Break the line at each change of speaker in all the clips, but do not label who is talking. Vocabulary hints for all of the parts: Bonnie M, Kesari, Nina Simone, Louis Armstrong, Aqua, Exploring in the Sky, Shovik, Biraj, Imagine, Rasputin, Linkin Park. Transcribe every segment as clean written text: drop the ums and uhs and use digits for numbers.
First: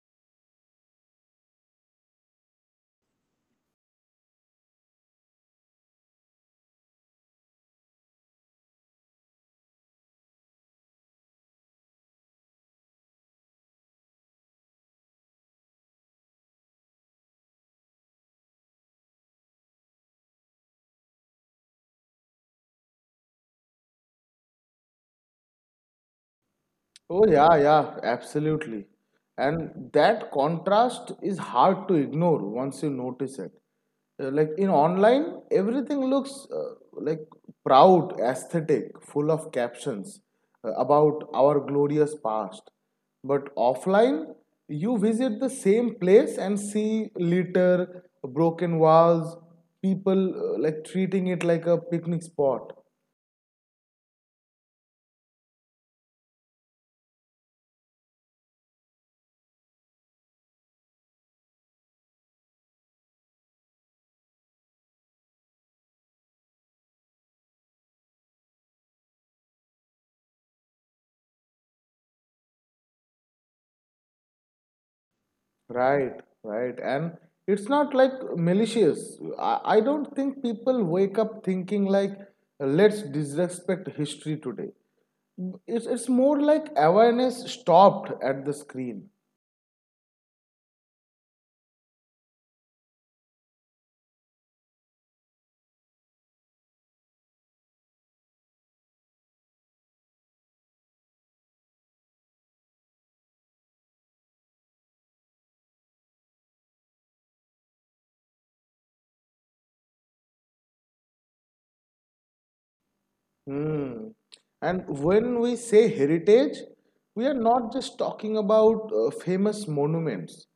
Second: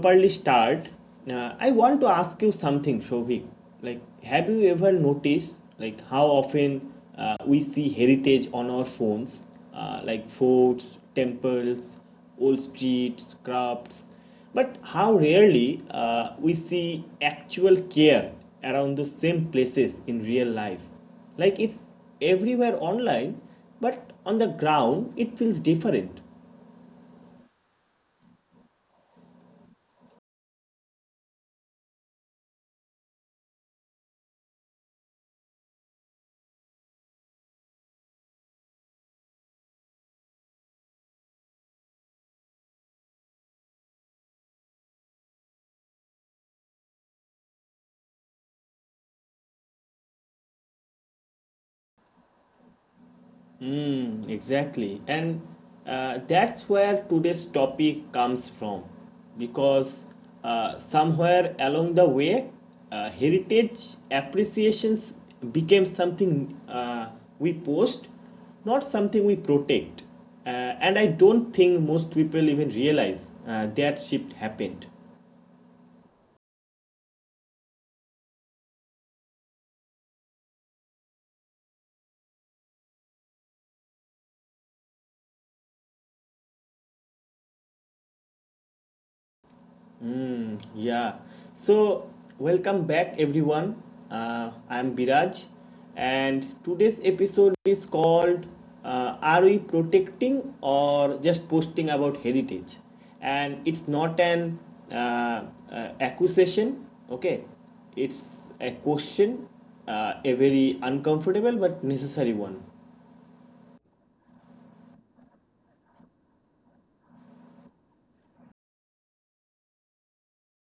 properly start, I want to ask you something, Shovik. Have you ever noticed like how often we see heritage on our phones, like forts, temples, old streets, crafts, but how rarely we see actual care around those same places in real life. Like it's everywhere online, but on the ground it feels different.
Oh, yeah, yeah, absolutely. And that contrast is hard to ignore once you notice it. Like in online, everything looks proud, aesthetic, full of captions about our glorious past. But offline, you visit the same place and see litter, broken walls, people like treating it like a picnic spot.
Mm, exactly. And that's where today's topic comes from. Because somewhere along the way, heritage appreciations became something we post, not something we protect. Uh, and I don't think most people even realize that shift happened.
Right, right. And it's not like malicious. I don't think people wake up thinking like, let's disrespect history today. It's more like awareness stopped at the screen.
Yeah. So, welcome back everyone. I'm Biraj, and today's episode is called Are We Protecting or Just Posting About Heritage? And it's not an uh, accusation, okay? It's a question, a very uncomfortable but necessary one.
Hmm. And when we say heritage, we are not just talking about famous monuments.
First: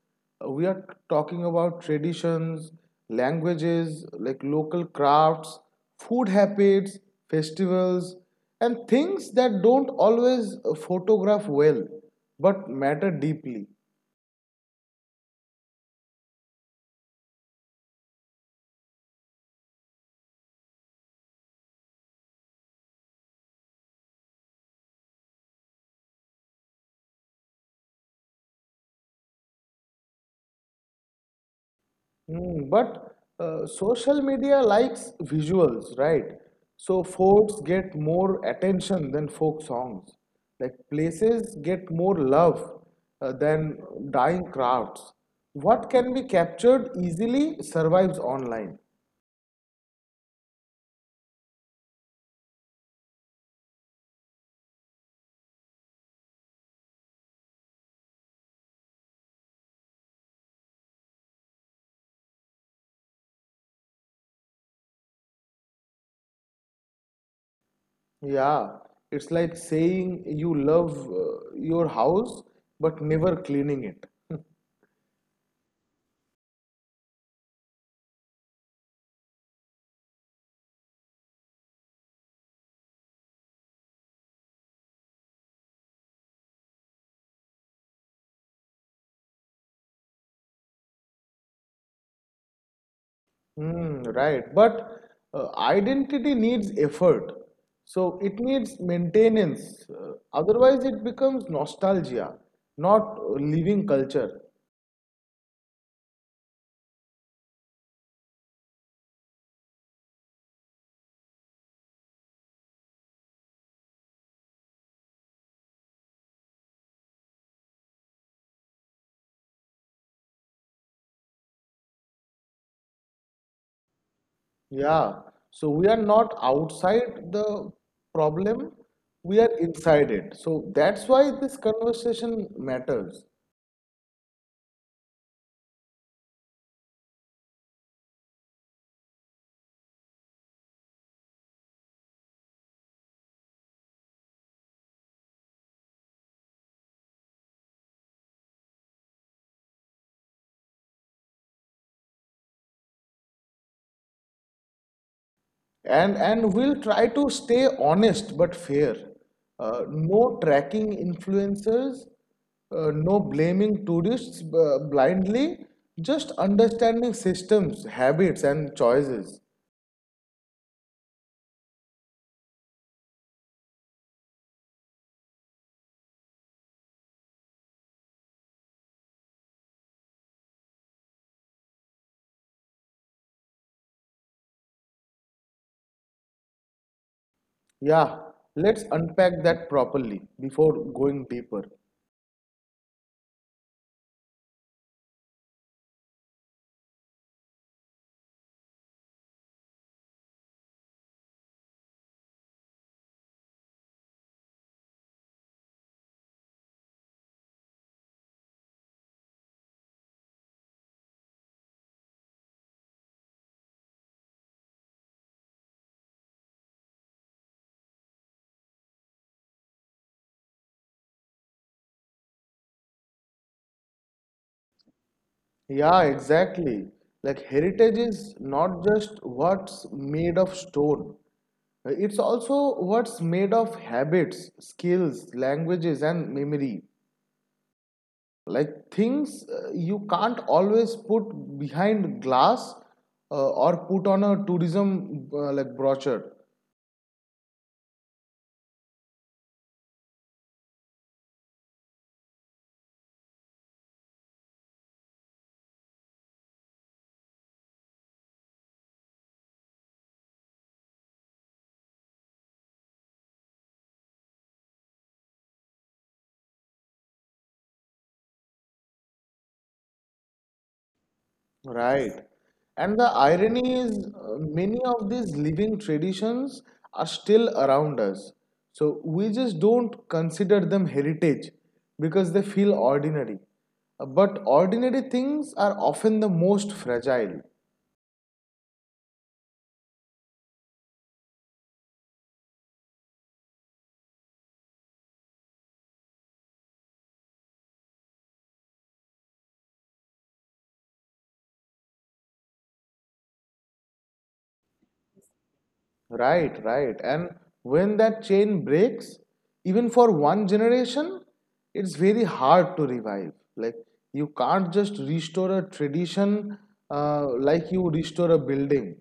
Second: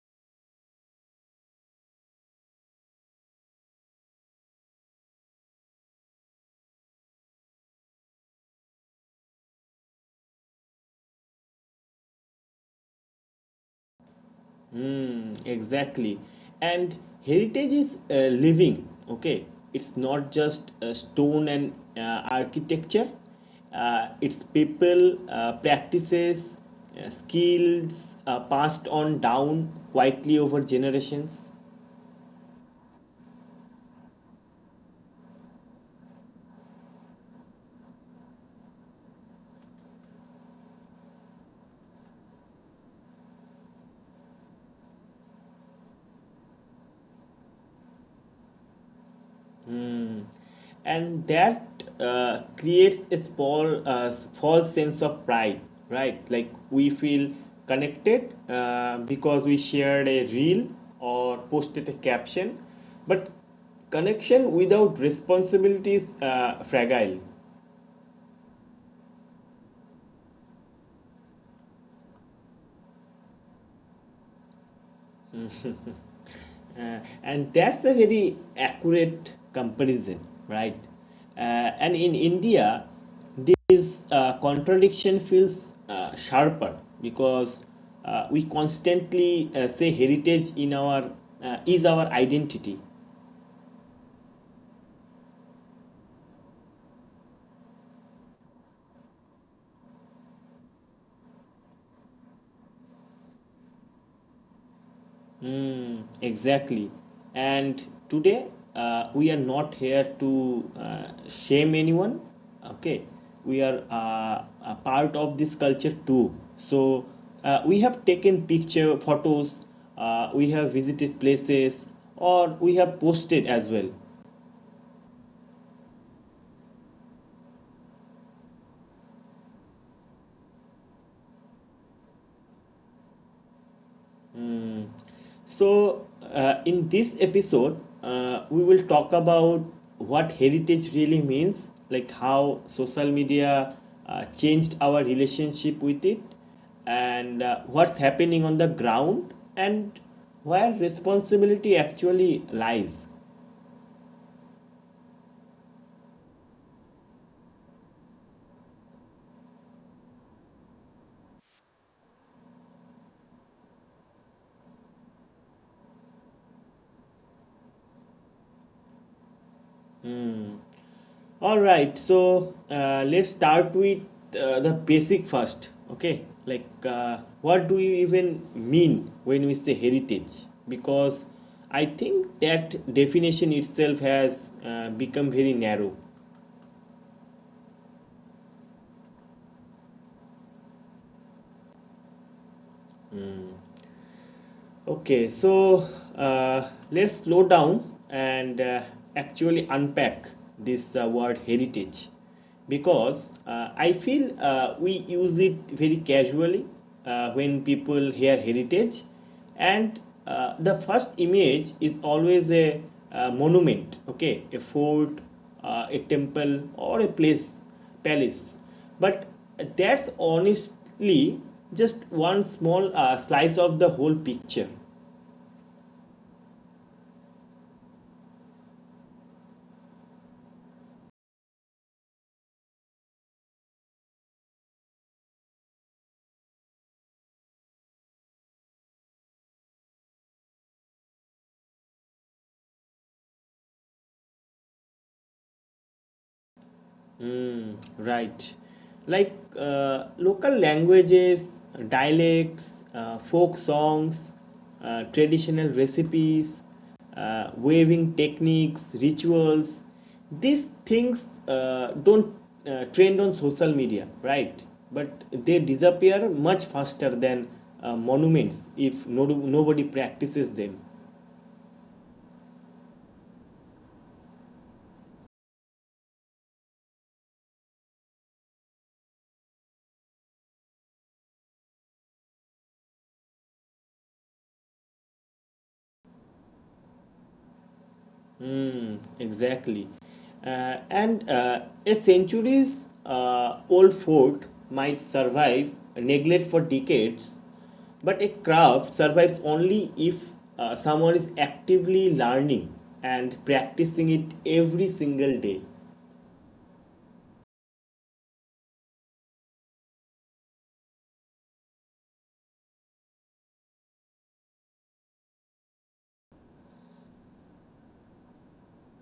We are talking about traditions, languages, like local crafts, food habits, festivals, and things that don't always photograph well but matter deeply.
Mm, exactly. And heritage is living, okay? It's not just stone and architecture, it's people, practices, skills passed on down quietly over generations.
Mm, but social media likes visuals, right? So forts get more attention than folk songs. Like places get more love than dying crowds. What can be captured easily survives online.
And that creates a small false sense of pride, right? Like we feel connected because we shared a reel or posted a caption, but connection without responsibility is fragile.
Yeah, it's like saying you love your house but never cleaning it.
And that's a very accurate comparison, right? Uh, and in India, this contradiction feels sharper because we constantly say heritage in our is our identity.
Mm, right. But identity needs effort. So it needs maintenance. Otherwise, it becomes nostalgia, not living culture.
Mm, exactly. And today, we are not here to shame anyone. Okay. We are a part of this culture too. So, we have taken picture photos, we have visited places, or we have posted as well.
Yeah. So we are not outside the problem, we are inside it. So that's why this conversation matters.
So, in this episode, we will talk about what heritage really means, like how social media changed our relationship with it, and what's happening on the ground, and where responsibility actually lies.
And we'll try to stay honest but fair. No tracking influencers, no blaming tourists blindly, just understanding systems, habits, and choices.
All right, so let's start with the basic first. Okay, like what do you even mean when we say heritage? Because I think that definition itself has become very narrow.
Yeah, let's unpack that properly before going deeper.
Okay, so let's slow down and actually unpack this word heritage because I feel we use it very casually. When people hear heritage, and the first image is always a, monument, okay, a fort, a temple, or a place, palace. But that's honestly just one small slice of the whole picture,
Yeah, exactly. Like heritage is not just what's made of stone. It's also what's made of habits, skills, languages, and memory. Like things you can't always put behind glass or put on a tourism like brochure.
right? Like local languages, dialects, folk songs, traditional recipes, weaving techniques, rituals, these things don't trend on social media, right? But they disappear much faster than monuments if no, nobody practices them.
Right, and the irony is many of these living traditions are still around us, so we just don't consider them heritage because they feel ordinary. But ordinary things are often the most fragile.
Exactly. And a centuries old fort might survive neglect for decades, but a craft survives only if someone is actively learning and practicing it every single day.
Right, right. And when that chain breaks, even for one generation, it's very hard to revive. Like, you can't just restore a tradition like you restore a building.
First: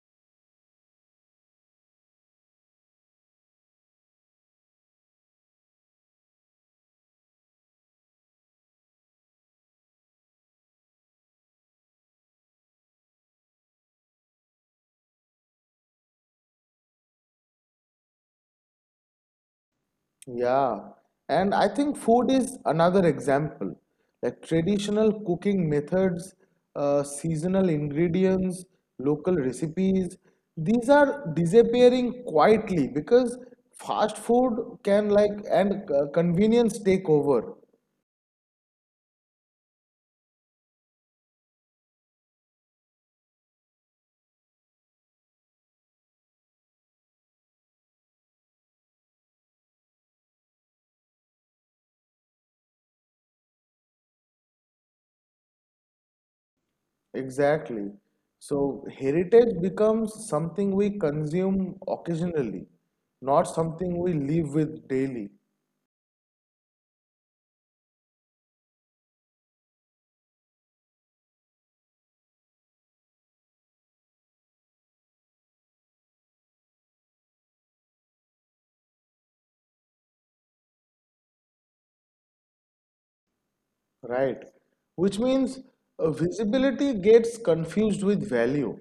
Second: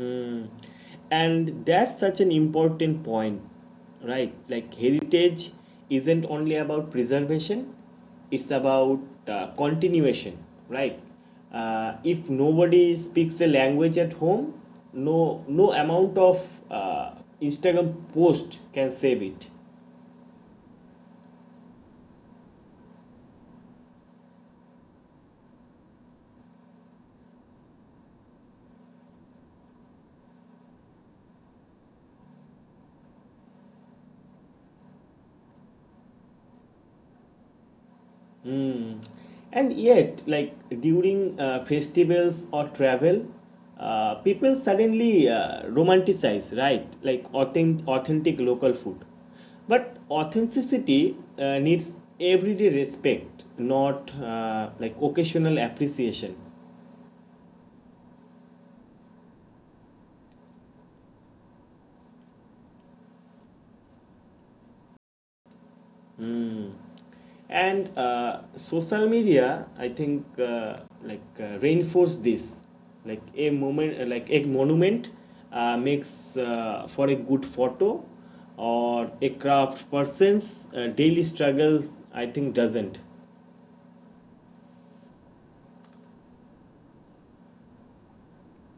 Mm. And that's such an important point, right? Like heritage isn't only about preservation, it's about continuation, right? If nobody speaks a language at home, no amount of uh, Instagram post can save it.
Yeah, and I think food is another example. Like traditional cooking methods, seasonal ingredients, local recipes, these are disappearing quietly because fast food can like and convenience take over.
And yet, like during festivals or travel, people suddenly romanticize, right? Like authentic local food. But authenticity needs everyday respect, not like occasional appreciation.
Exactly. So heritage becomes something we consume occasionally, not something we live with daily.
Mm. And social media, I think, reinforce this, like like a monument, makes for a good photo, or a craft person's daily struggles. I think doesn't.
Right. Which means visibility gets confused with value.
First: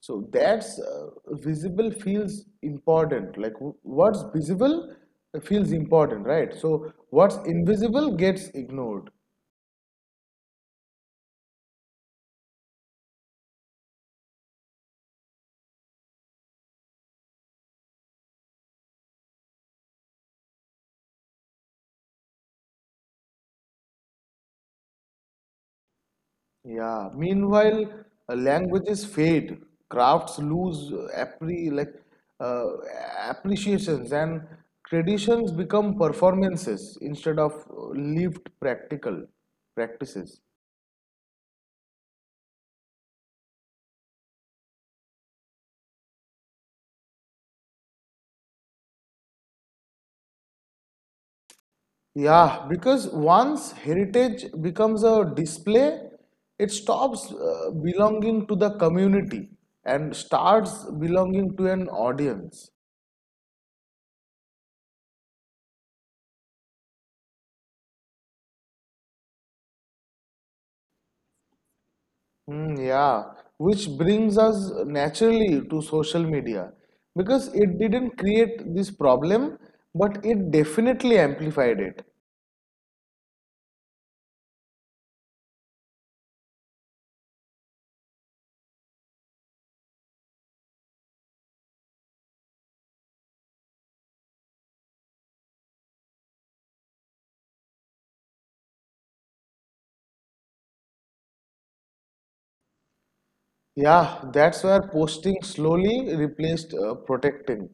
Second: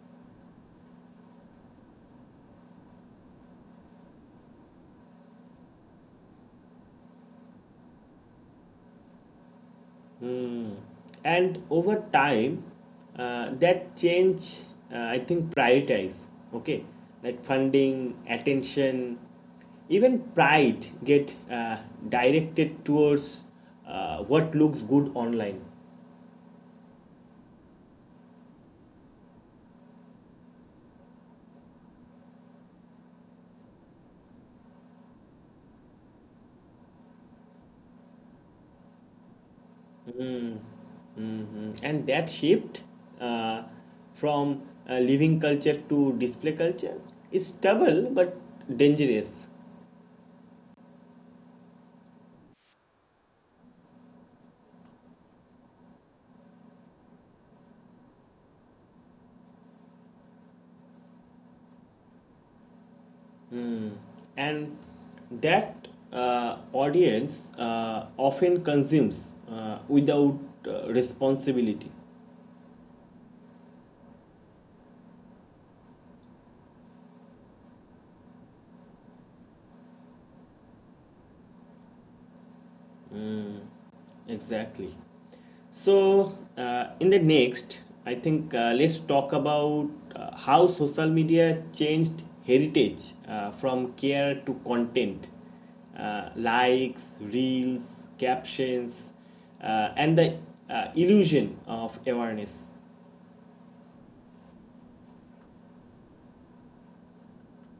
So that's visible feels important. Like what's visible feels important, right? So what's invisible gets ignored.
Hmm. And over time, that change, I think, prioritize, okay? Like funding, attention, even pride get directed towards what looks good online.
Yeah. Meanwhile, languages fade, crafts lose uh, appreciations, and traditions become performances instead of lived practical practices.
Mhm. And that shift uh, from living culture to display culture is stubble but dangerous.
Yeah, because once heritage becomes a display, it stops belonging to the community and starts belonging to an audience.
Mm. And that audience often consumes without responsibility.
Mm, yeah, which brings us naturally to social media because it didn't create this problem, but it definitely amplified it.
Exactly. So in the next I think let's talk about how social media changed heritage from care to content, uh, likes, reels, captions, and the illusion of awareness.
Yeah, that's where posting slowly replaced protecting.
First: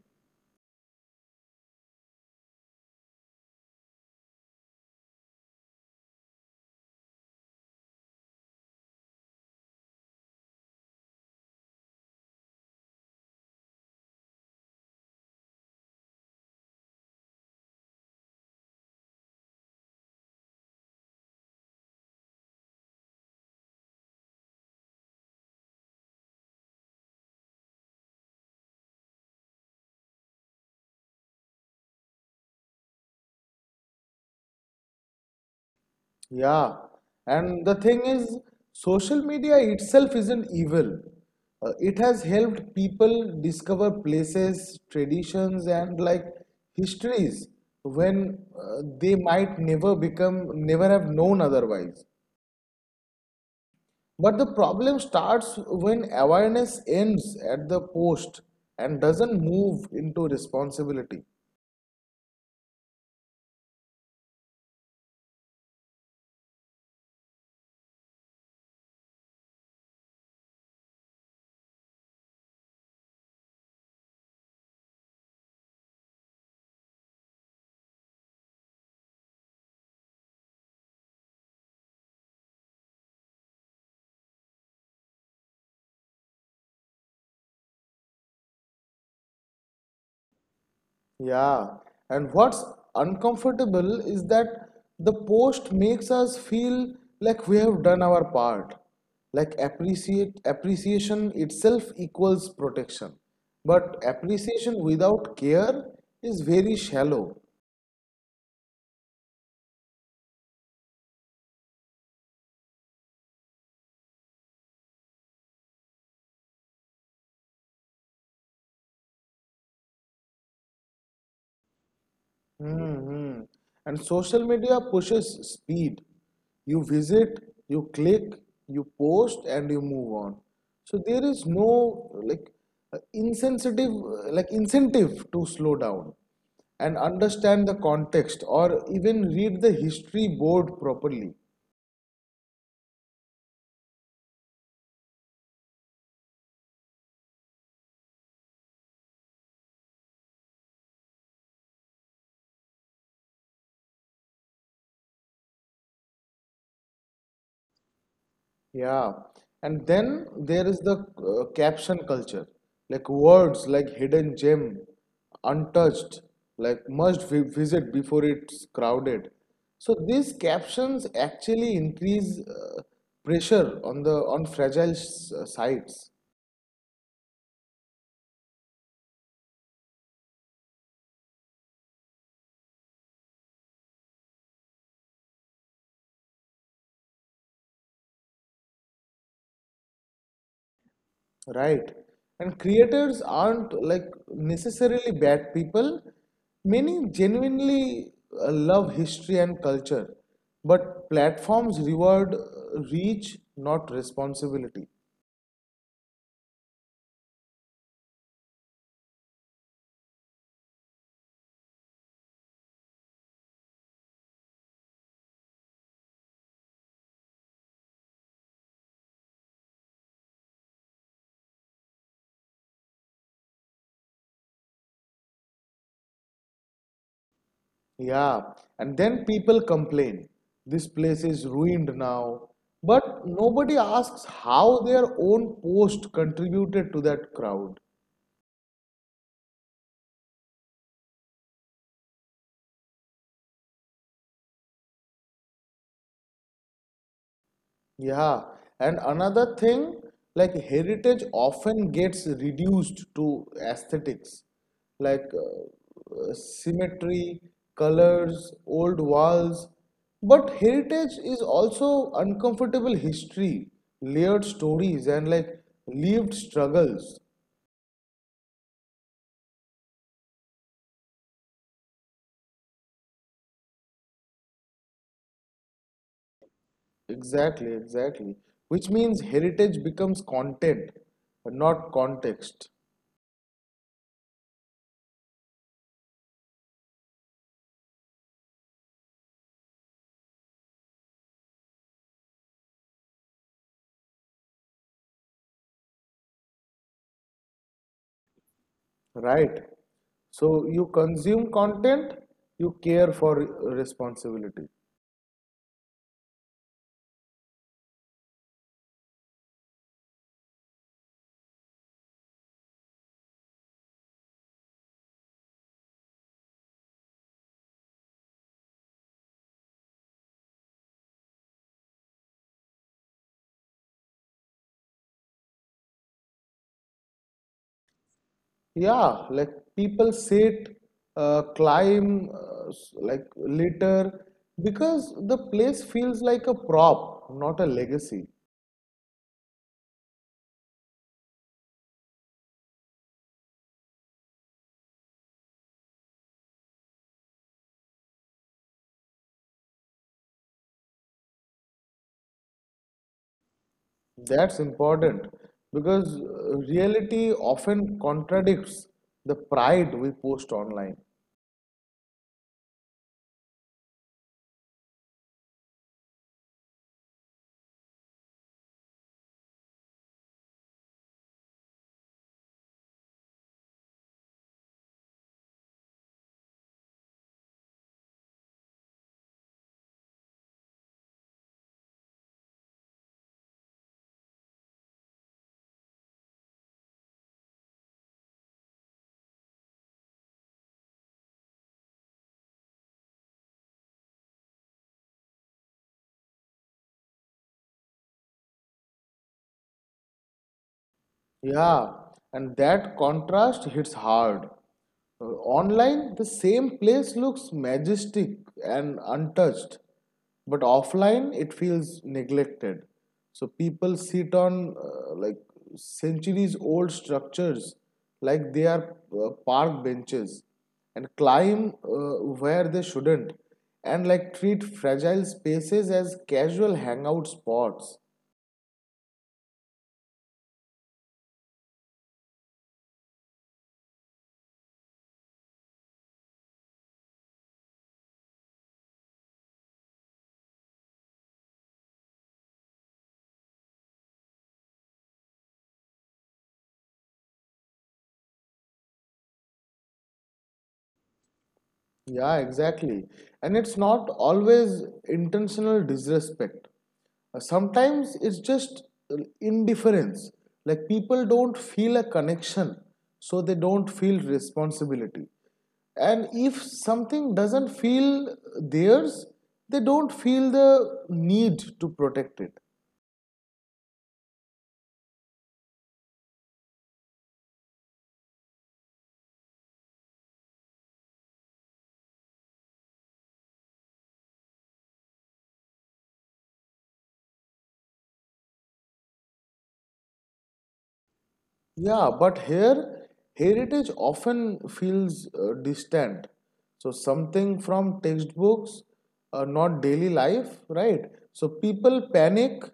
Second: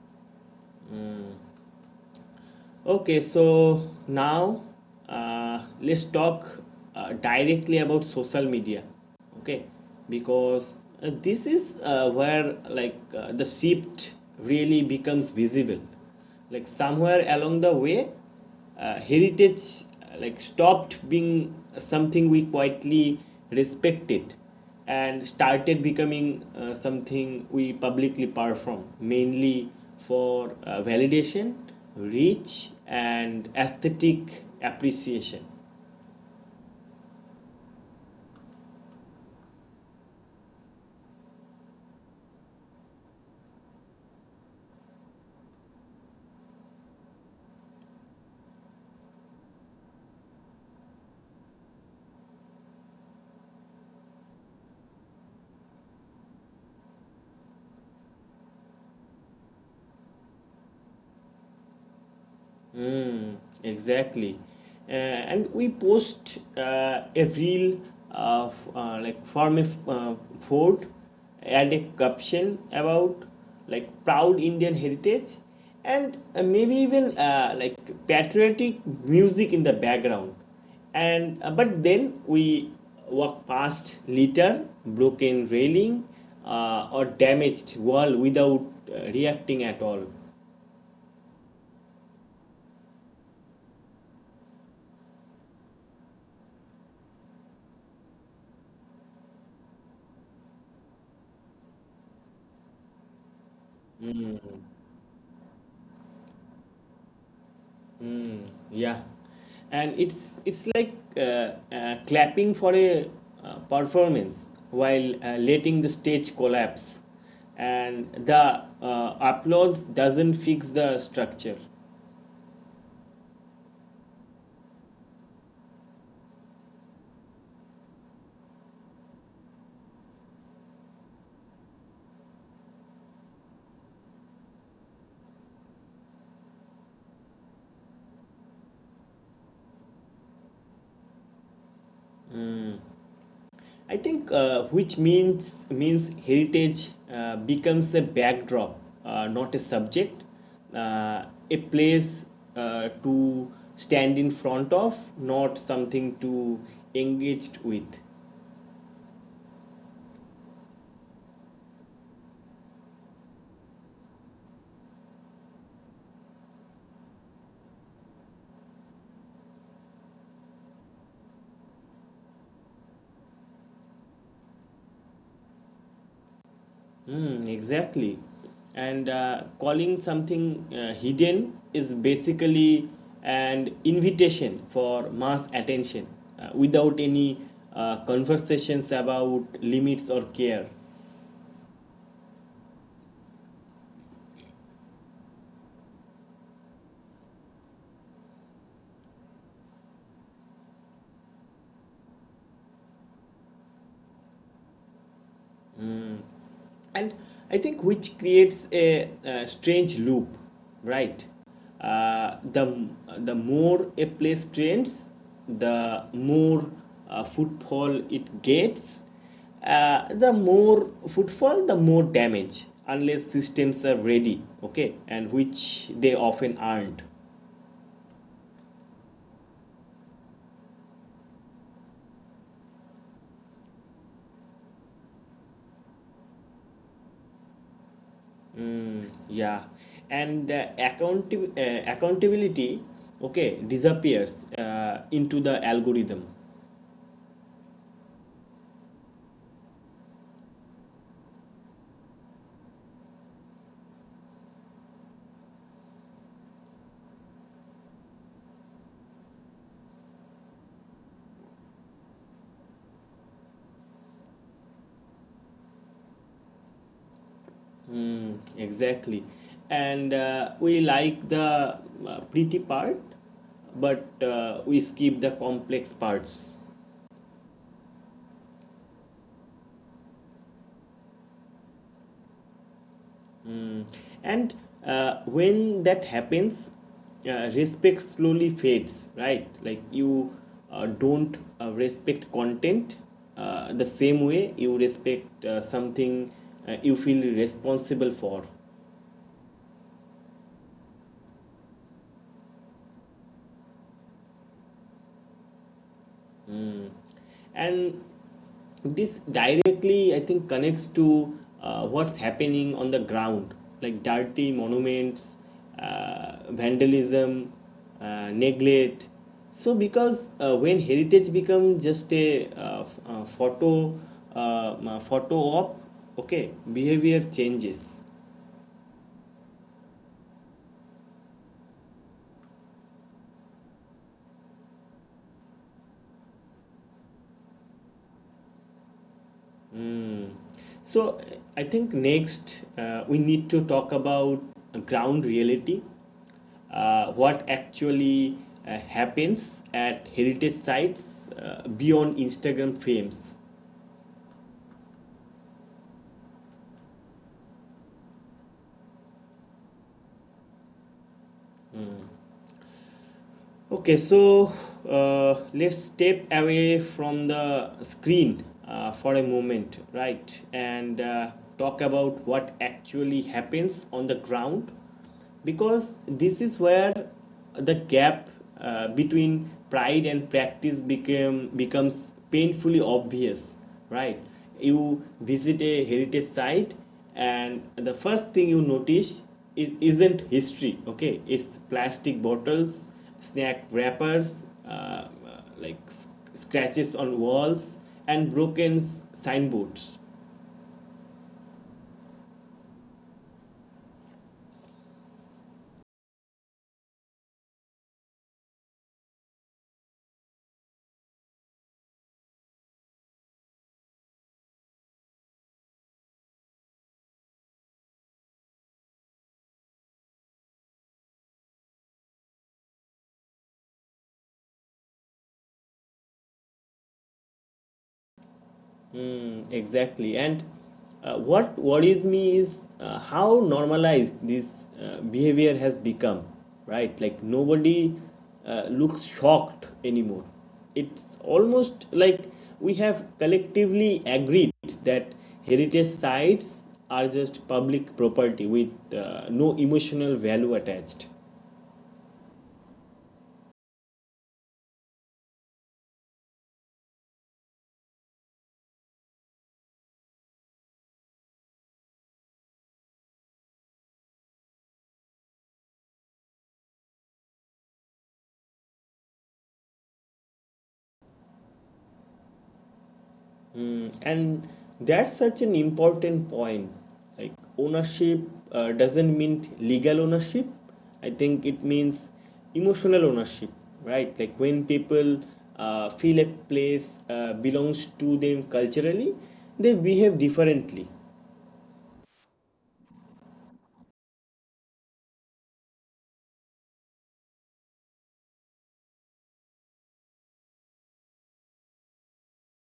Okay, so now let's talk directly about social media. Okay, because this is where like the shift really becomes visible. Like somewhere along the way, heritage like stopped being something we quietly respected and started becoming something we publicly perform mainly for validation, reach and aesthetic appreciation.
Yeah, and the thing is, social media itself isn't evil. It has helped people discover places, traditions, and like histories when they might never become, never have known otherwise. But the problem starts when awareness ends at the post and doesn't move into responsibility.
Mm, exactly. And we post a reel of like from a fort, add a caption about like proud Indian heritage, and maybe even like patriotic music in the background. And but then we walk past litter, broken railing, or damaged wall without reacting at all.
Yeah, and what's uncomfortable is that the post makes us feel like we have done our part. Like appreciate appreciation itself equals protection. But appreciation without care is very shallow.
Yeah, and it's like clapping for a performance while letting the stage collapse, and the applause doesn't fix the structure.
Mm-hmm. And social media pushes speed. You visit, you click, you post, and you move on. So there is no like insensitive like incentive to slow down and understand the context or even read the history board properly.
I think which means heritage becomes a backdrop, not a subject, uh, a place to stand in front of, not something to engaged with.
Yeah, and then there is the caption culture, like words like hidden gem, untouched, like must vi visit before it's crowded. So these captions actually increase pressure on the on fragile sites.
Hmm, exactly. And calling something hidden is basically an invitation for mass attention without any conversations about limits or care.
Right. And creators aren't like necessarily bad people. Many genuinely love history and culture, but platforms reward reach, not responsibility.
And I think which creates a, strange loop, right? The more a place trends, the more footfall it gets, the more footfall, the more damage unless systems are ready, okay, and which they often aren't.
Yeah. And then people complain, this place is ruined now. But nobody asks how their own post contributed to that crowd.
Mm, yeah, and accountability, okay, disappears into the algorithm.
Yeah, and another thing, like heritage often gets reduced to aesthetics, like symmetry, colors, old walls. But heritage is also uncomfortable history, layered stories, and like lived struggles.
Hmm, exactly. And we like the pretty part, but we skip the complex parts.
Exactly, exactly. Which means heritage becomes content, not context.
Hmm. And when that happens, respect slowly fades, right? Like you don't respect content the same way you respect something you feel responsible for.
Right? So you consume content, you care for responsibility.
And this directly I think connects to what's happening on the ground, like dirty monuments, vandalism, neglect. So because when heritage becomes just a uh, photo photo op, okay, behavior changes.
Yeah, like people sit, climb, like litter, because the place feels like a prop, not a legacy.
So I think next we need to talk about ground reality, what actually happens at heritage sites beyond Instagram frames.
That's important because reality often contradicts the pride we post online.
Okay, so let's step away from the screen for a moment, right? And talk about what actually happens on the ground because this is where the gap between pride and practice became becomes painfully obvious, right? You visit a heritage site and the first thing you notice isn't history, okay, it's plastic bottles, snack wrappers, like scratches on walls and broken signboards.
Yeah, and that contrast hits hard. Online, the same place looks majestic and untouched, but offline, it feels neglected. So people sit on like centuries old structures, like they are park benches, and climb where they shouldn't, and like treat fragile spaces as casual hangout spots.
Mm, exactly. And what worries me is how normalized this behavior has become, right? Like nobody looks shocked anymore. It's almost like we have collectively agreed that heritage sites are just public property with no emotional value attached.
Yeah, exactly. And it's not always intentional disrespect. Sometimes it's just indifference. Like people don't feel a connection, so they don't feel responsibility. And if something doesn't feel theirs, they don't feel the need to protect it.
And that's such an important point. Like ownership doesn't mean legal ownership, I think it means emotional ownership, right? Like when people feel a place belongs to them culturally, they behave differently.
Yeah, but here heritage often feels distant. So something from textbooks, not daily life, right? So people panic,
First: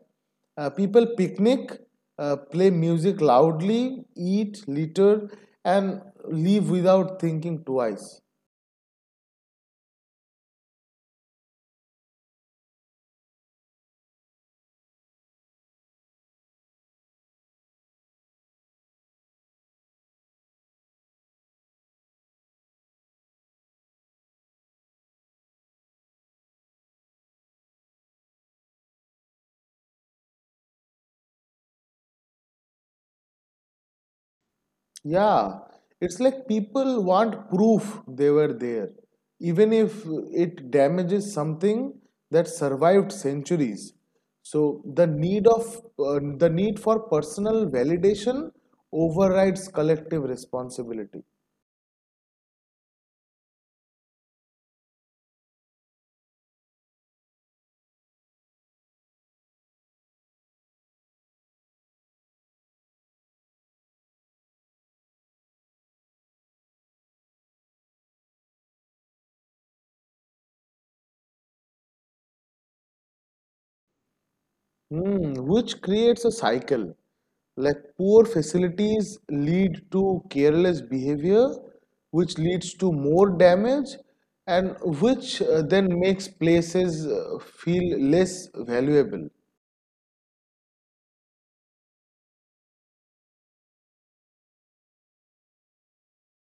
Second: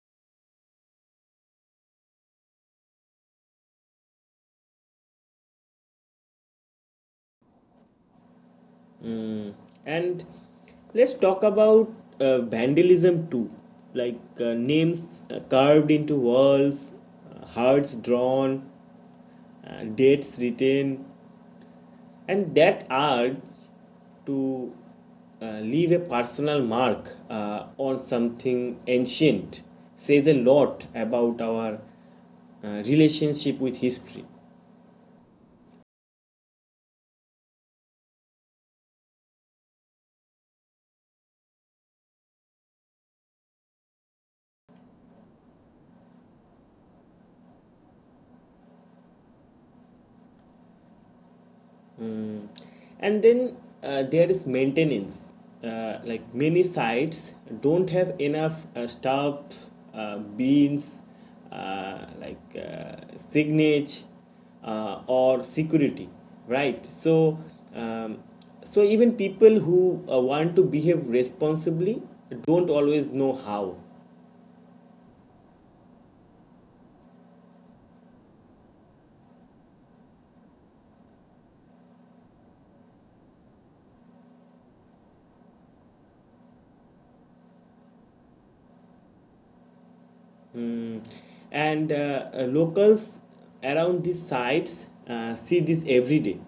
uh, people picnic, play music loudly, eat, litter, and leave without thinking twice.
And let's talk about vandalism too, like names carved into walls, hearts drawn, dates written, and that urge to leave a personal mark on something ancient says a lot about our relationship with history.
Yeah, it's like people want proof they were there, even if it damages something that survived centuries. So the need for personal validation overrides collective responsibility.
Mm. And then there is maintenance. Like many sites don't have enough staff, beans, signage, or security, right? So, um, so even people who want to behave responsibly don't always know how.
Mm, which creates a cycle. Like poor facilities lead to careless behavior, which leads to more damage, and which then makes places feel less valuable.
Mm, and locals around these sites see this every day.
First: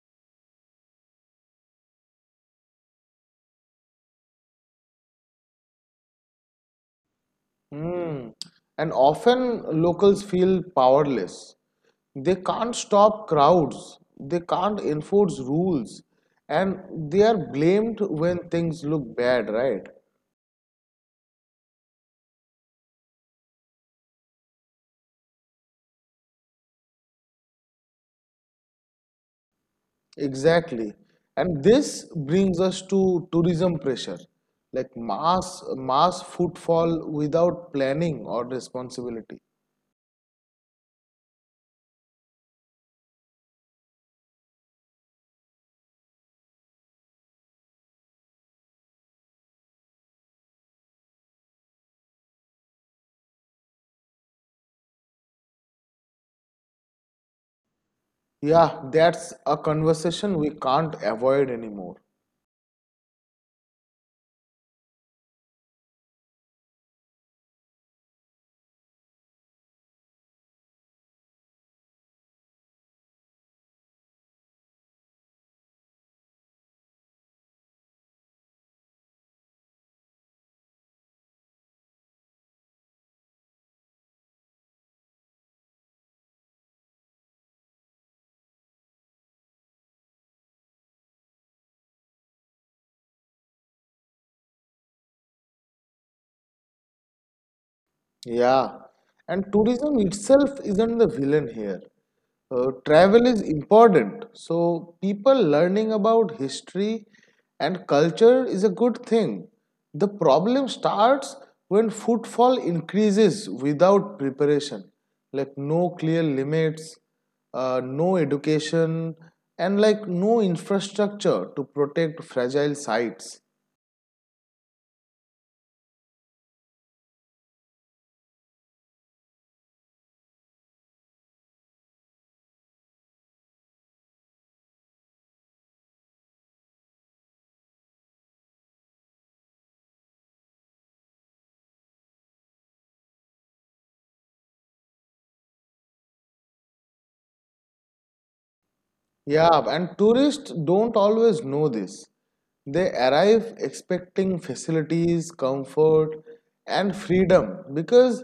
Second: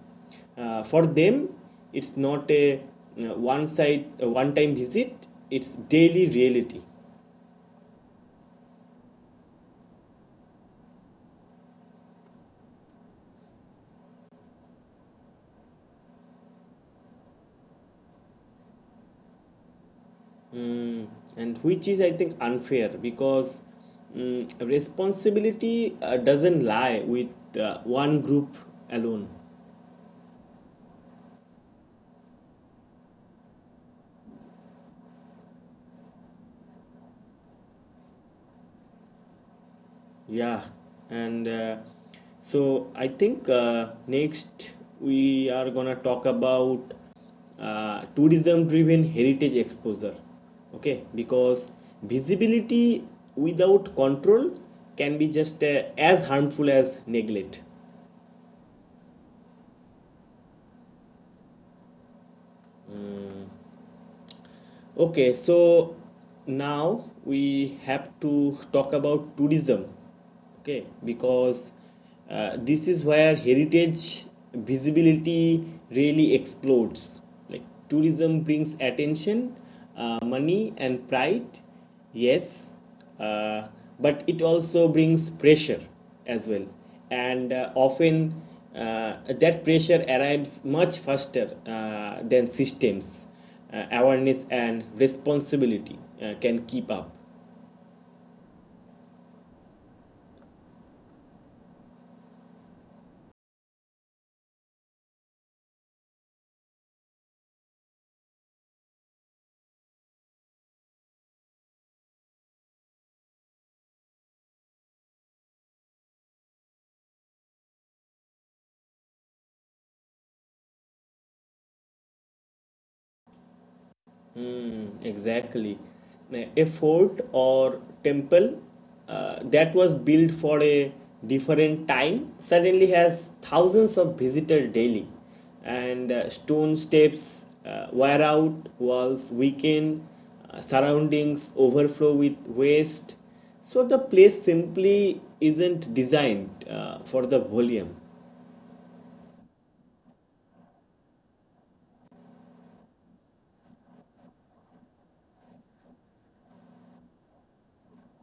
For them, it's not a a one-time visit. It's daily reality.
Mm. And often locals feel powerless. They can't stop crowds, they can't enforce rules, and they are blamed when things look bad, right?
Mm, and which is I think unfair because mm, responsibility doesn't lie with one group alone.
Exactly. And this brings us to tourism pressure, like mass footfall without planning or responsibility.
Yeah, and so I think next we are gonna talk about tourism-driven heritage exposure. Okay, because visibility without control can be just as harmful as neglect.
Yeah, that's a conversation we can't avoid anymore.
Okay, so now we have to talk about tourism. Okay, because this is where heritage visibility really explodes. Like tourism brings attention, money, and pride. Yes, uh, but it also brings pressure as well, and often that pressure arrives much faster than systems. Awareness and responsibility can keep up.
Yeah, and tourism itself isn't the villain here. Travel is important, so people learning about history and culture is a good thing. The problem starts when footfall increases without preparation, like no clear limits, no education, and like no infrastructure to protect fragile sites.
Temple, exactly. A fort or temple that was built for a different time suddenly has thousands of visitors daily, and stone steps wear out, walls weaken, surroundings overflow with waste. So the place simply isn't designed for the volume.
Yeah, and tourists don't always know this. They arrive expecting facilities, comfort, and freedom because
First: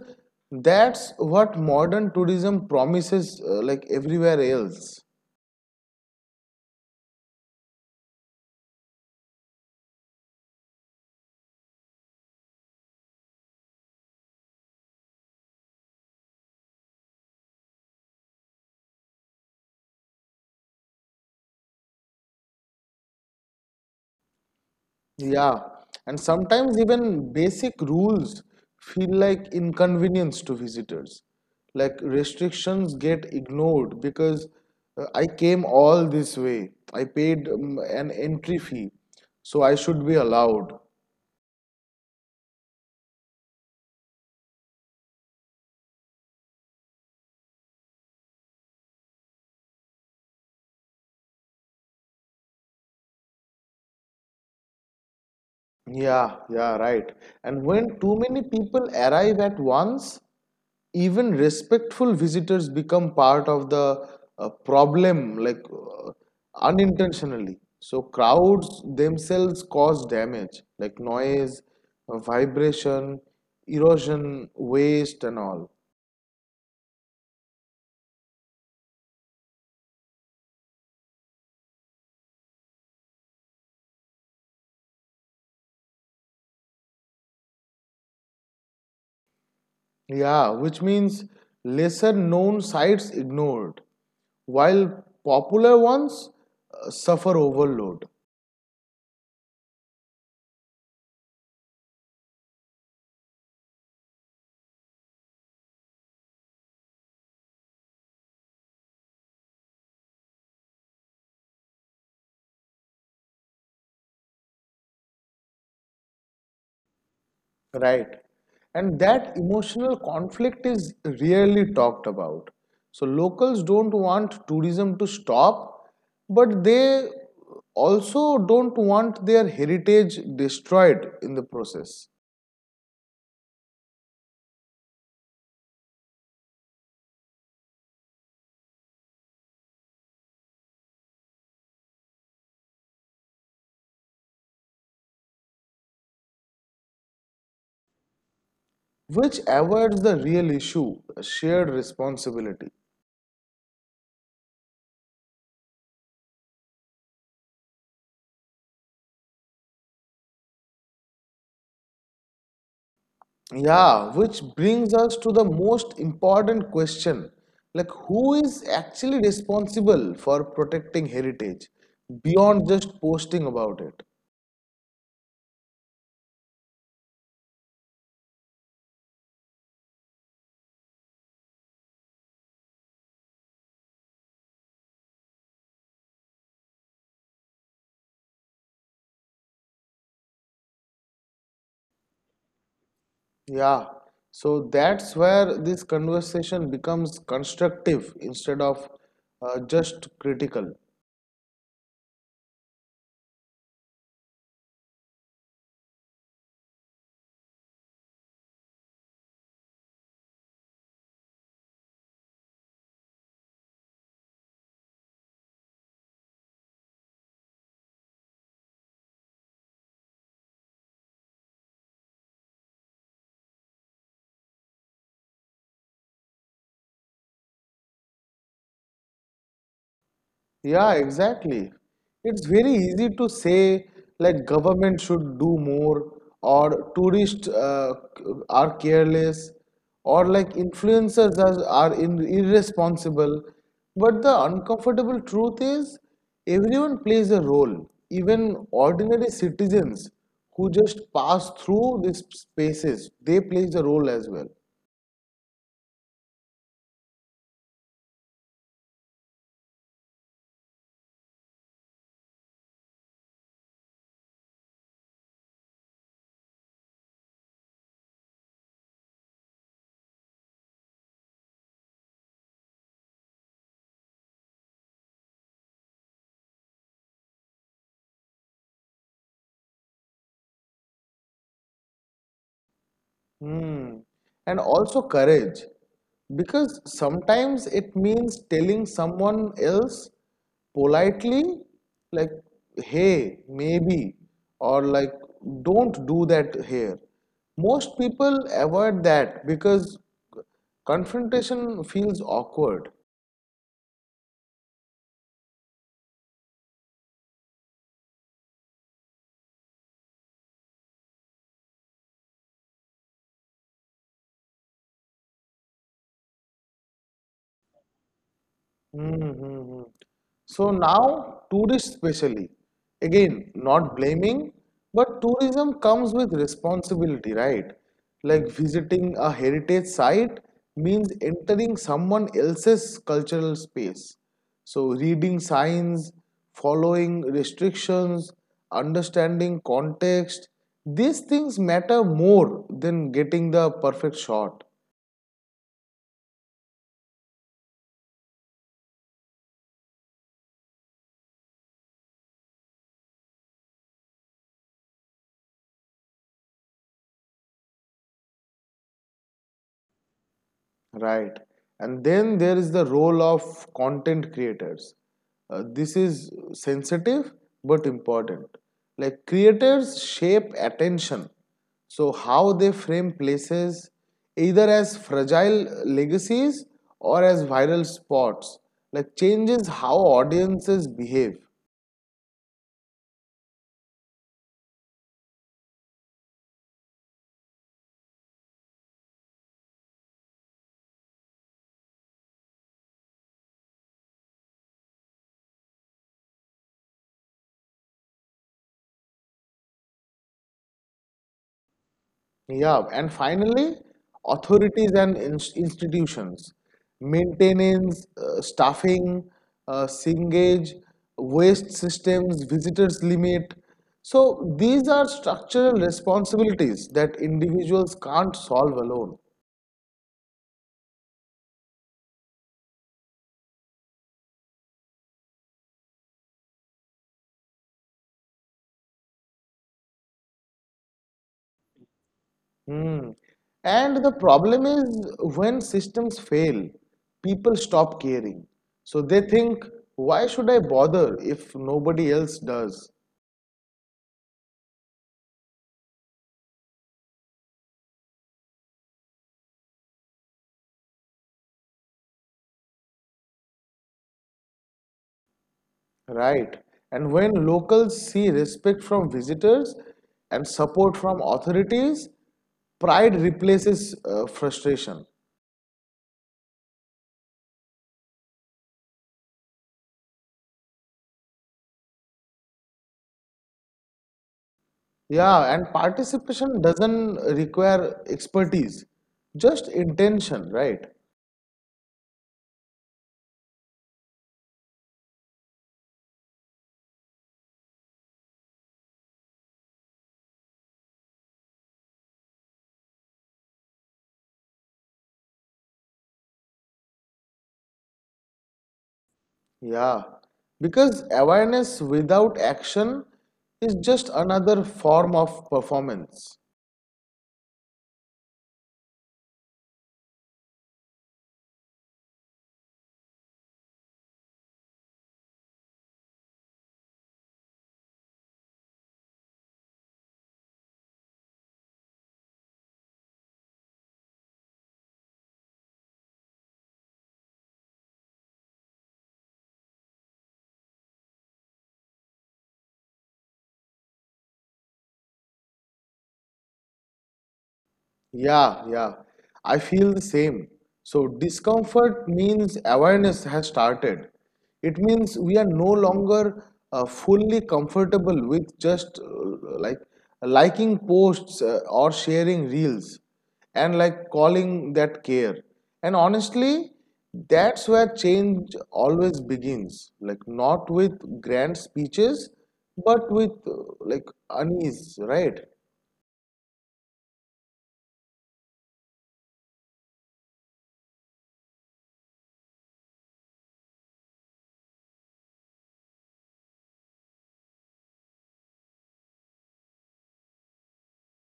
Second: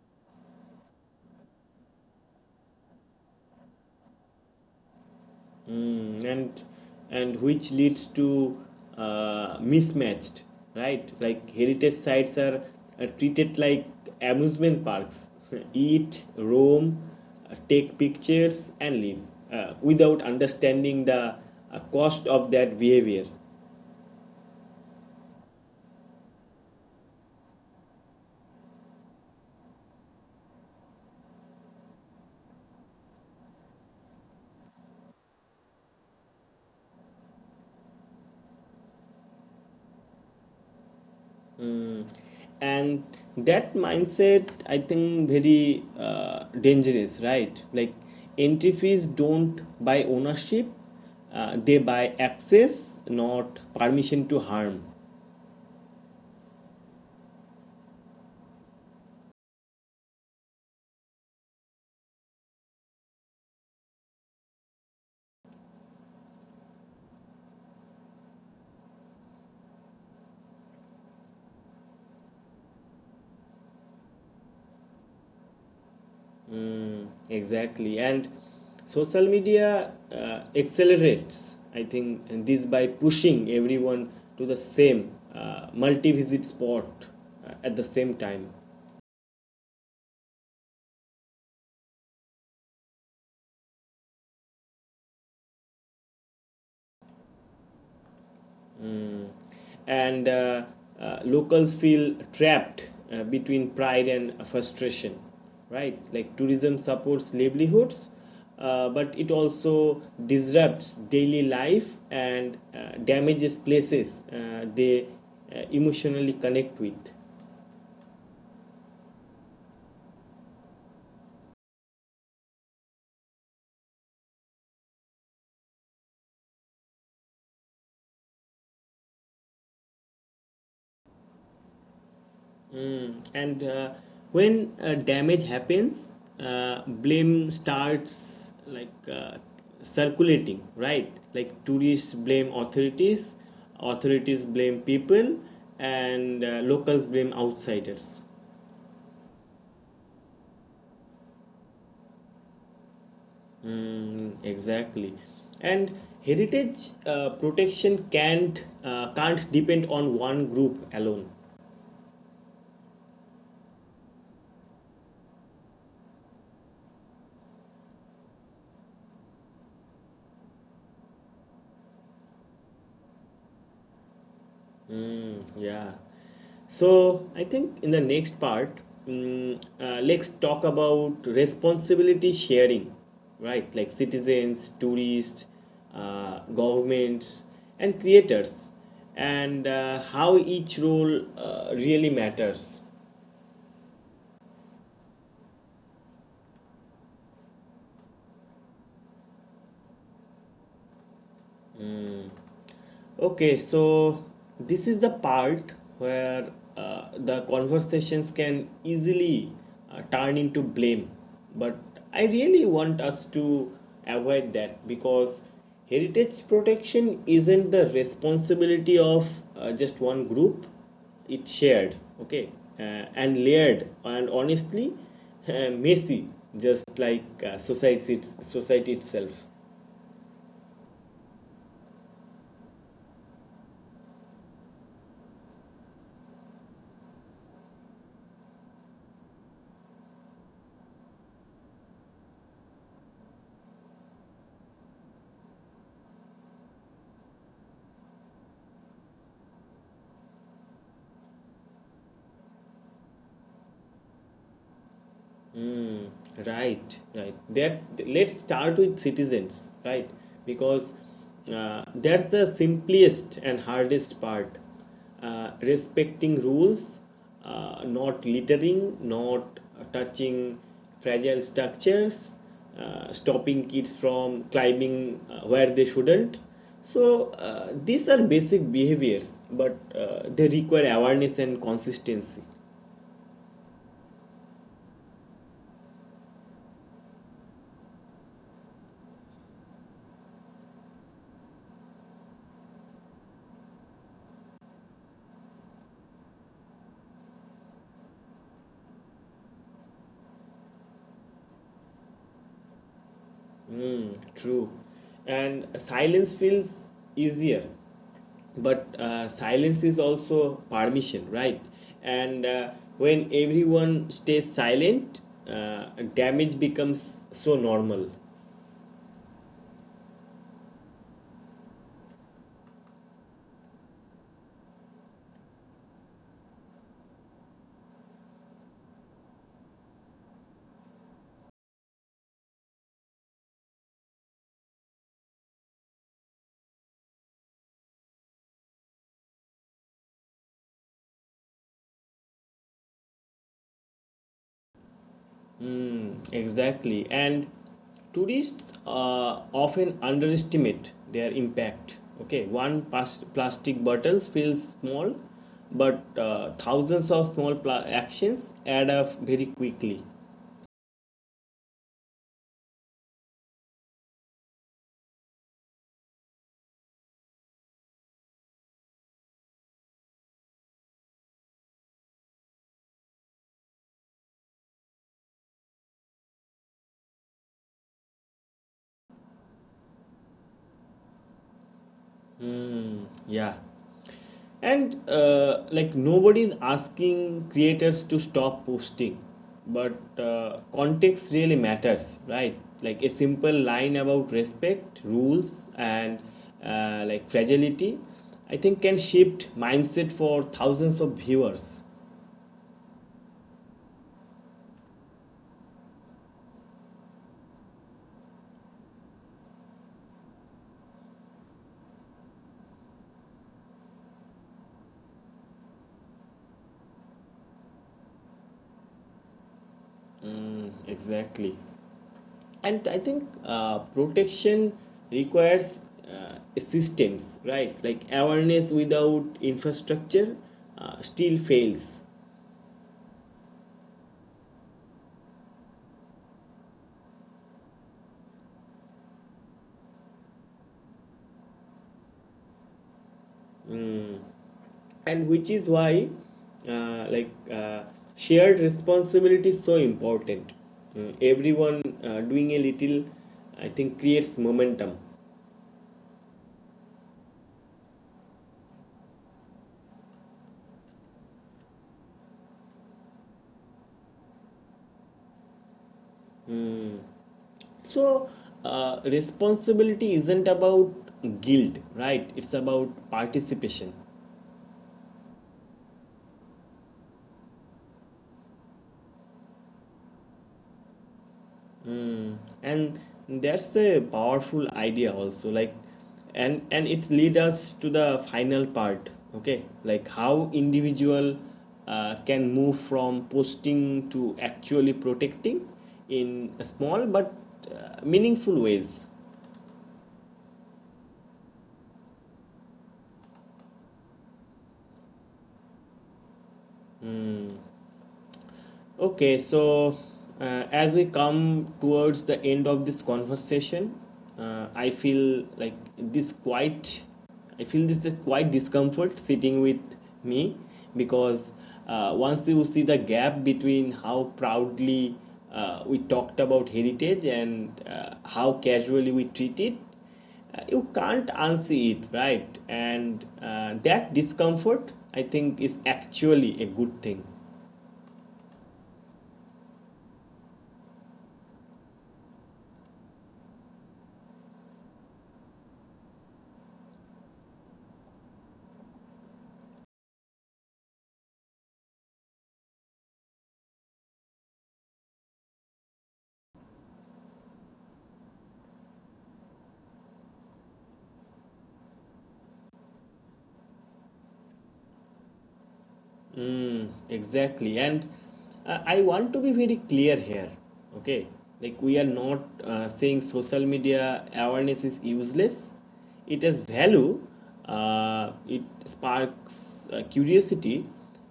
that's what modern tourism promises, like everywhere else.
Mm, and which leads to mismatched, right? Like heritage sites are treated like amusement parks. Eat, roam, take pictures, and leave without understanding the cost of that behavior.
Yeah, and sometimes even basic rules feel like inconvenience to visitors. Like restrictions get ignored because I came all this way. I paid an entry fee, so I should be allowed.
Mm, and that mindset, I think, very dangerous, right? Like entry fees don't buy ownership, they buy access, not permission to harm.
Yeah, yeah, right. And when too many people arrive at once, even respectful visitors become part of the problem, like unintentionally. So crowds themselves cause damage, like noise, vibration, erosion, waste, and all.
Exactly, and social media accelerates, I think, and this by pushing everyone to the same multi-visit spot at the same time.
Yeah, which means lesser known sites ignored, while popular ones suffer overload.
And locals feel trapped between pride and frustration, right? Like tourism supports livelihoods, but it also disrupts daily life and damages places they emotionally connect with.
Right. And that emotional conflict is rarely talked about. So locals don't want tourism to stop, but they also don't want their heritage destroyed in the process,
And when damage happens, blame starts, like circulating, right? Like tourists blame authorities, authorities blame people, and locals blame outsiders.
which avoids the real issue, shared responsibility.
Mm, exactly. And heritage protection can't depend on one group alone.
Yeah, which brings us to the most important question. Like, who is actually responsible for protecting heritage beyond just posting about it?
Yeah. So I think in the next part, let's talk about responsibility sharing, right? Like citizens, tourists, governments, and creators, and how each role really matters.
Yeah, so that's where this conversation becomes constructive instead of just critical.
Okay, so this is the part where the conversations can easily turn into blame. But I really want us to avoid that, because heritage protection isn't the responsibility of just one group. It's shared, okay, uh, and layered, and honestly, messy, just like society itself.
Yeah, exactly. It's very easy to say like government should do more or tourists are careless or like are irresponsible. But the uncomfortable truth is everyone plays a role, even ordinary citizens who just pass through these spaces, they play a role as well.
Mm, right, right. That Let's start with citizens, right? Because that's the simplest and hardest part. Respecting rules, not littering, not touching fragile structures, stopping kids from climbing where they shouldn't. So these are basic behaviors, but they require awareness and consistency.
Hmm. And also courage, because sometimes it means telling someone else politely, like, hey, maybe, or like, don't do that here. Most people avoid that because confrontation feels awkward.
Mm, true. And silence feels easier, but silence is also permission, right? And when everyone stays silent, uh, damage becomes so normal.
Mm-hmm. So now, tourists specially, again, not blaming, but tourism comes with responsibility, right? Like visiting a heritage site means entering someone else's cultural space. So reading signs, following restrictions, understanding context, these things matter more than getting the perfect shot.
Mm, exactly. And tourists often underestimate their impact. Okay, plastic bottles feels small, but thousands of actions add up very quickly.
Right. And then there is the role of content creators. This is sensitive but important. Like creators shape attention. So, how they frame places either as fragile legacies or as viral spots, like changes how audiences behave.
Yeah. And like, nobody's asking creators to stop posting, but context really matters, right? Like a simple line about respect, rules, and like fragility, I think, can shift mindset for thousands of viewers.
Yeah, and finally, authorities and institutions, maintenance, staffing, singage, waste systems, visitors limit. So these are structural responsibilities that individuals can't solve alone.
Mm, exactly. And I think protection requires systems, right? Like awareness without infrastructure still fails.
Hmm. And the problem is when systems fail, people stop caring. So they think, why should I bother if nobody else does?
And which is why uh, like uh, shared responsibility is so important. Mm, everyone doing a little, I think, creates momentum.
Right. And when locals see respect from visitors and support from authorities, pride replaces frustration.
So responsibility isn't about guilt, right? It's about participation.
Yeah, and participation doesn't require expertise, just intention, right?
And that's a powerful idea also, like, and it lead us to the final part. Okay, like how individual can move from posting to actually protecting in small but meaningful ways.
Yeah. Because awareness without action is just another form of performance.
Okay, so uh, as we come towards the end of this conversation, uh, I feel like this quite, I feel this is quite discomfort sitting with me, because once you see the gap between how proudly we talked about heritage and how casually we treat it, you can't unsee it, right? And that discomfort, I think, is actually a good thing.
Yeah, yeah. I feel the same. So, discomfort means awareness has started. It means we are no longer fully comfortable with just like liking posts or sharing reels and like calling that care. And honestly, that's where change always begins. Like, not with grand speeches, but with like unease, right?
Exactly, and I want to be very clear here, okay? Like, we are not saying social media awareness is useless. It has value. It sparks curiosity.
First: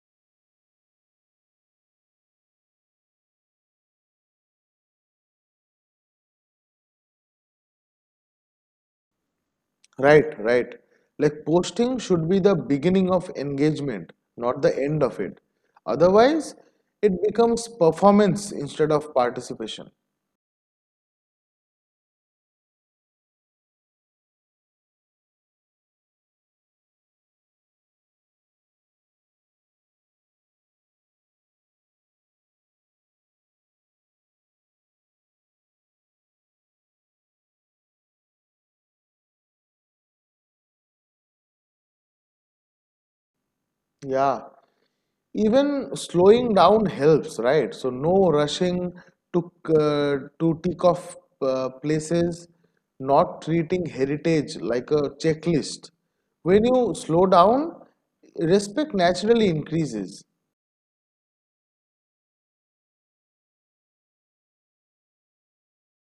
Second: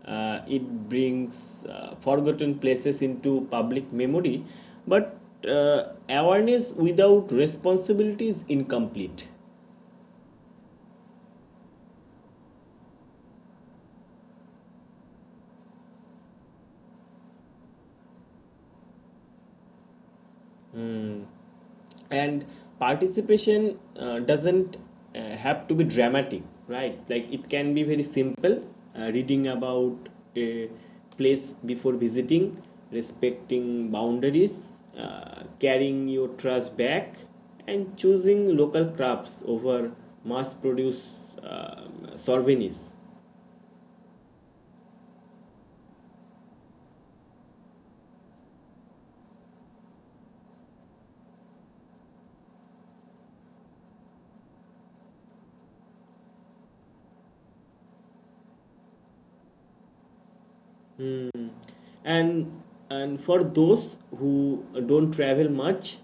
It brings forgotten places into public memory. But uh, awareness without responsibility is incomplete.
Right, right. Like posting should be the beginning of engagement, not the end of it. Otherwise, it becomes performance instead of participation.
And participation doesn't have to be dramatic, right? Like it can be very simple. Reading about a place before visiting, respecting boundaries, carrying your trash back, and choosing local crafts over mass produced souvenirs.
Yeah. Even slowing down helps, right? So no rushing to to tick off places, not treating heritage like a checklist. When you slow down, respect naturally increases.
And and for those who don't travel much,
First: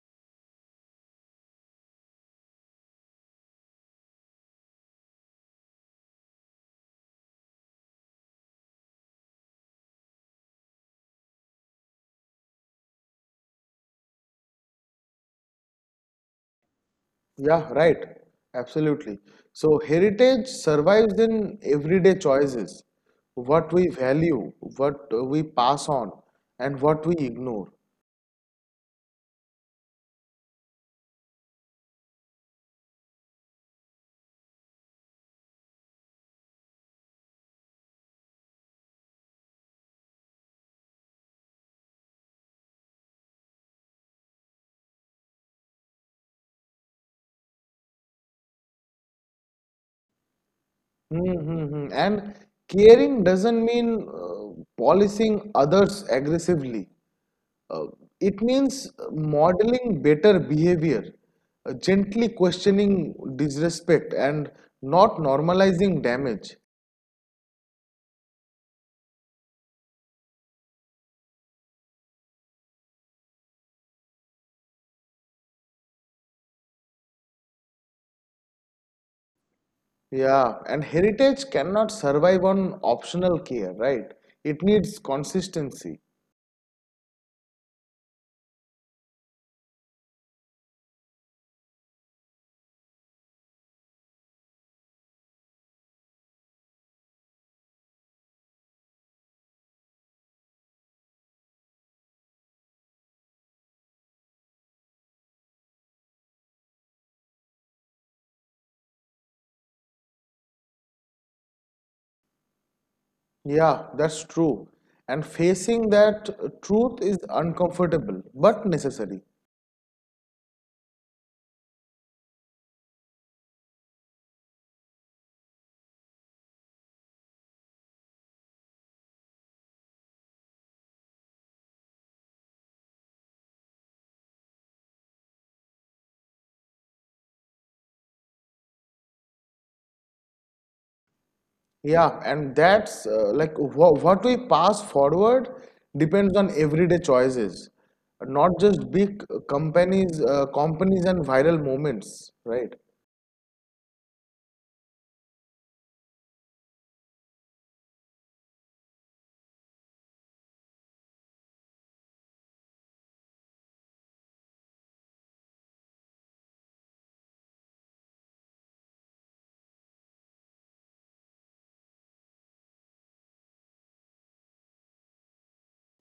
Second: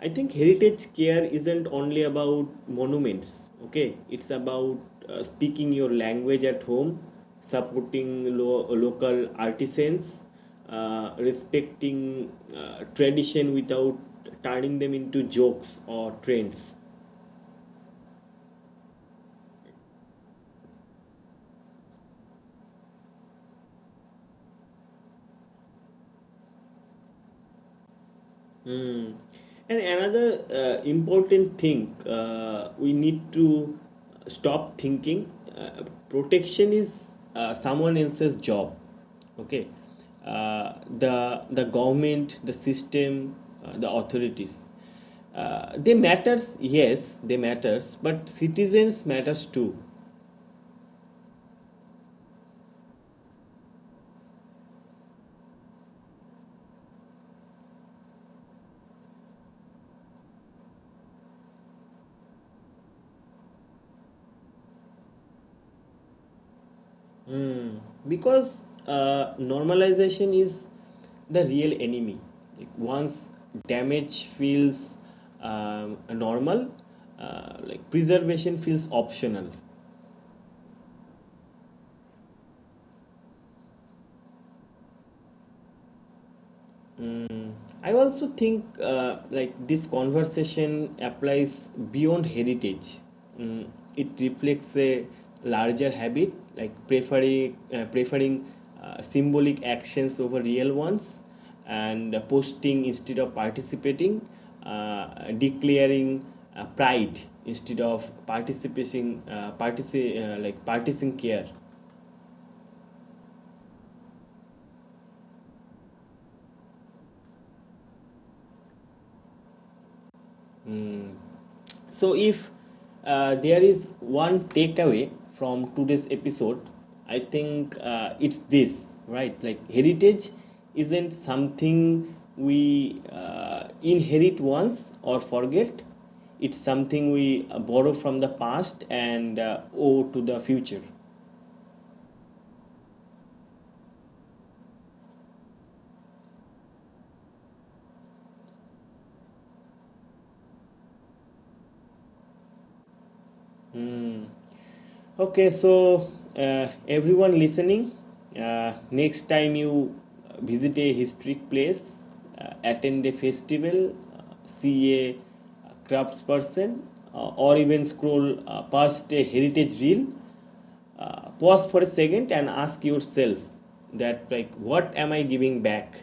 I think heritage care isn't only about monuments, okay? It's about speaking your language at home, supporting local artisans, respecting tradition without turning them into jokes or trends.
Yeah, right. Absolutely. So heritage survives in everyday choices, what we value, what we pass on, and what we ignore.
And another important thing, we need to stop thinking uh, protection is someone else's job. Okay, the government, the system, the authorities, they matters. Yes, they matters, but citizens matters too.
Mm-hmm. And caring doesn't mean policing others aggressively. Uh, it means modeling better behavior, gently questioning disrespect, and not normalizing damage.
Because normalization is the real enemy. Like once damage feels normal, like preservation feels optional.
Yeah, and heritage cannot survive on optional care, right? It needs consistency.
I also think like this conversation applies beyond heritage. Mm, it reflects a larger habit, like preferring symbolic actions over real ones, and posting instead of participating, declaring pride instead of participating, like partisan care.
Yeah, that's true. And facing that truth is uncomfortable but necessary.
So, if there is one takeaway from today's episode, I think it's this, right? Like, heritage isn't something we inherit once or forget, it's something we borrow from the past and owe to the future.
Yeah, and that's like what we pass forward depends on everyday choices, not just big companies and viral moments, right?
Okay, so everyone listening, next time you visit a historic place, attend a festival, see a craftsperson, or even scroll past a heritage reel, pause for a second and ask yourself that, like, what am I giving back?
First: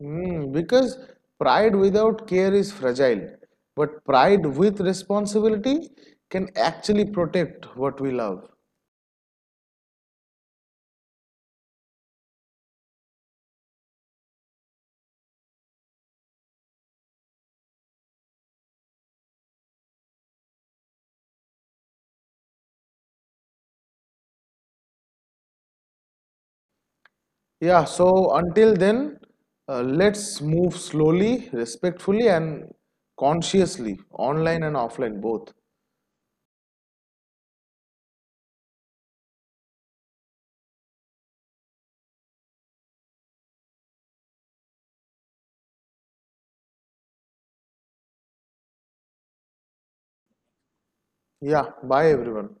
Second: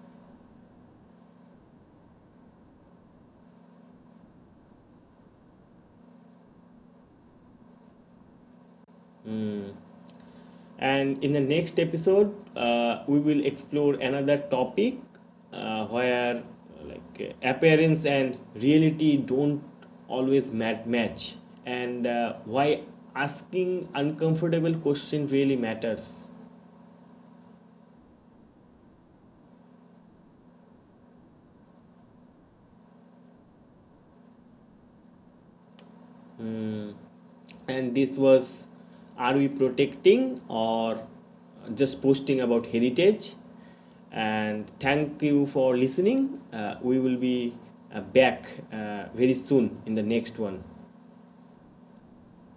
Mm, because pride without care is fragile, but pride with responsibility can actually protect what we love.
And in the next episode, we will explore another topic where appearance and reality don't always match, and why asking uncomfortable questions really matters.
Yeah, so until then, let's move slowly, respectfully, and consciously, online and offline both.
Mm, and this was: are we protecting or just posting about heritage? And thank you for listening. We will be back very soon in the next one.
Yeah, bye everyone.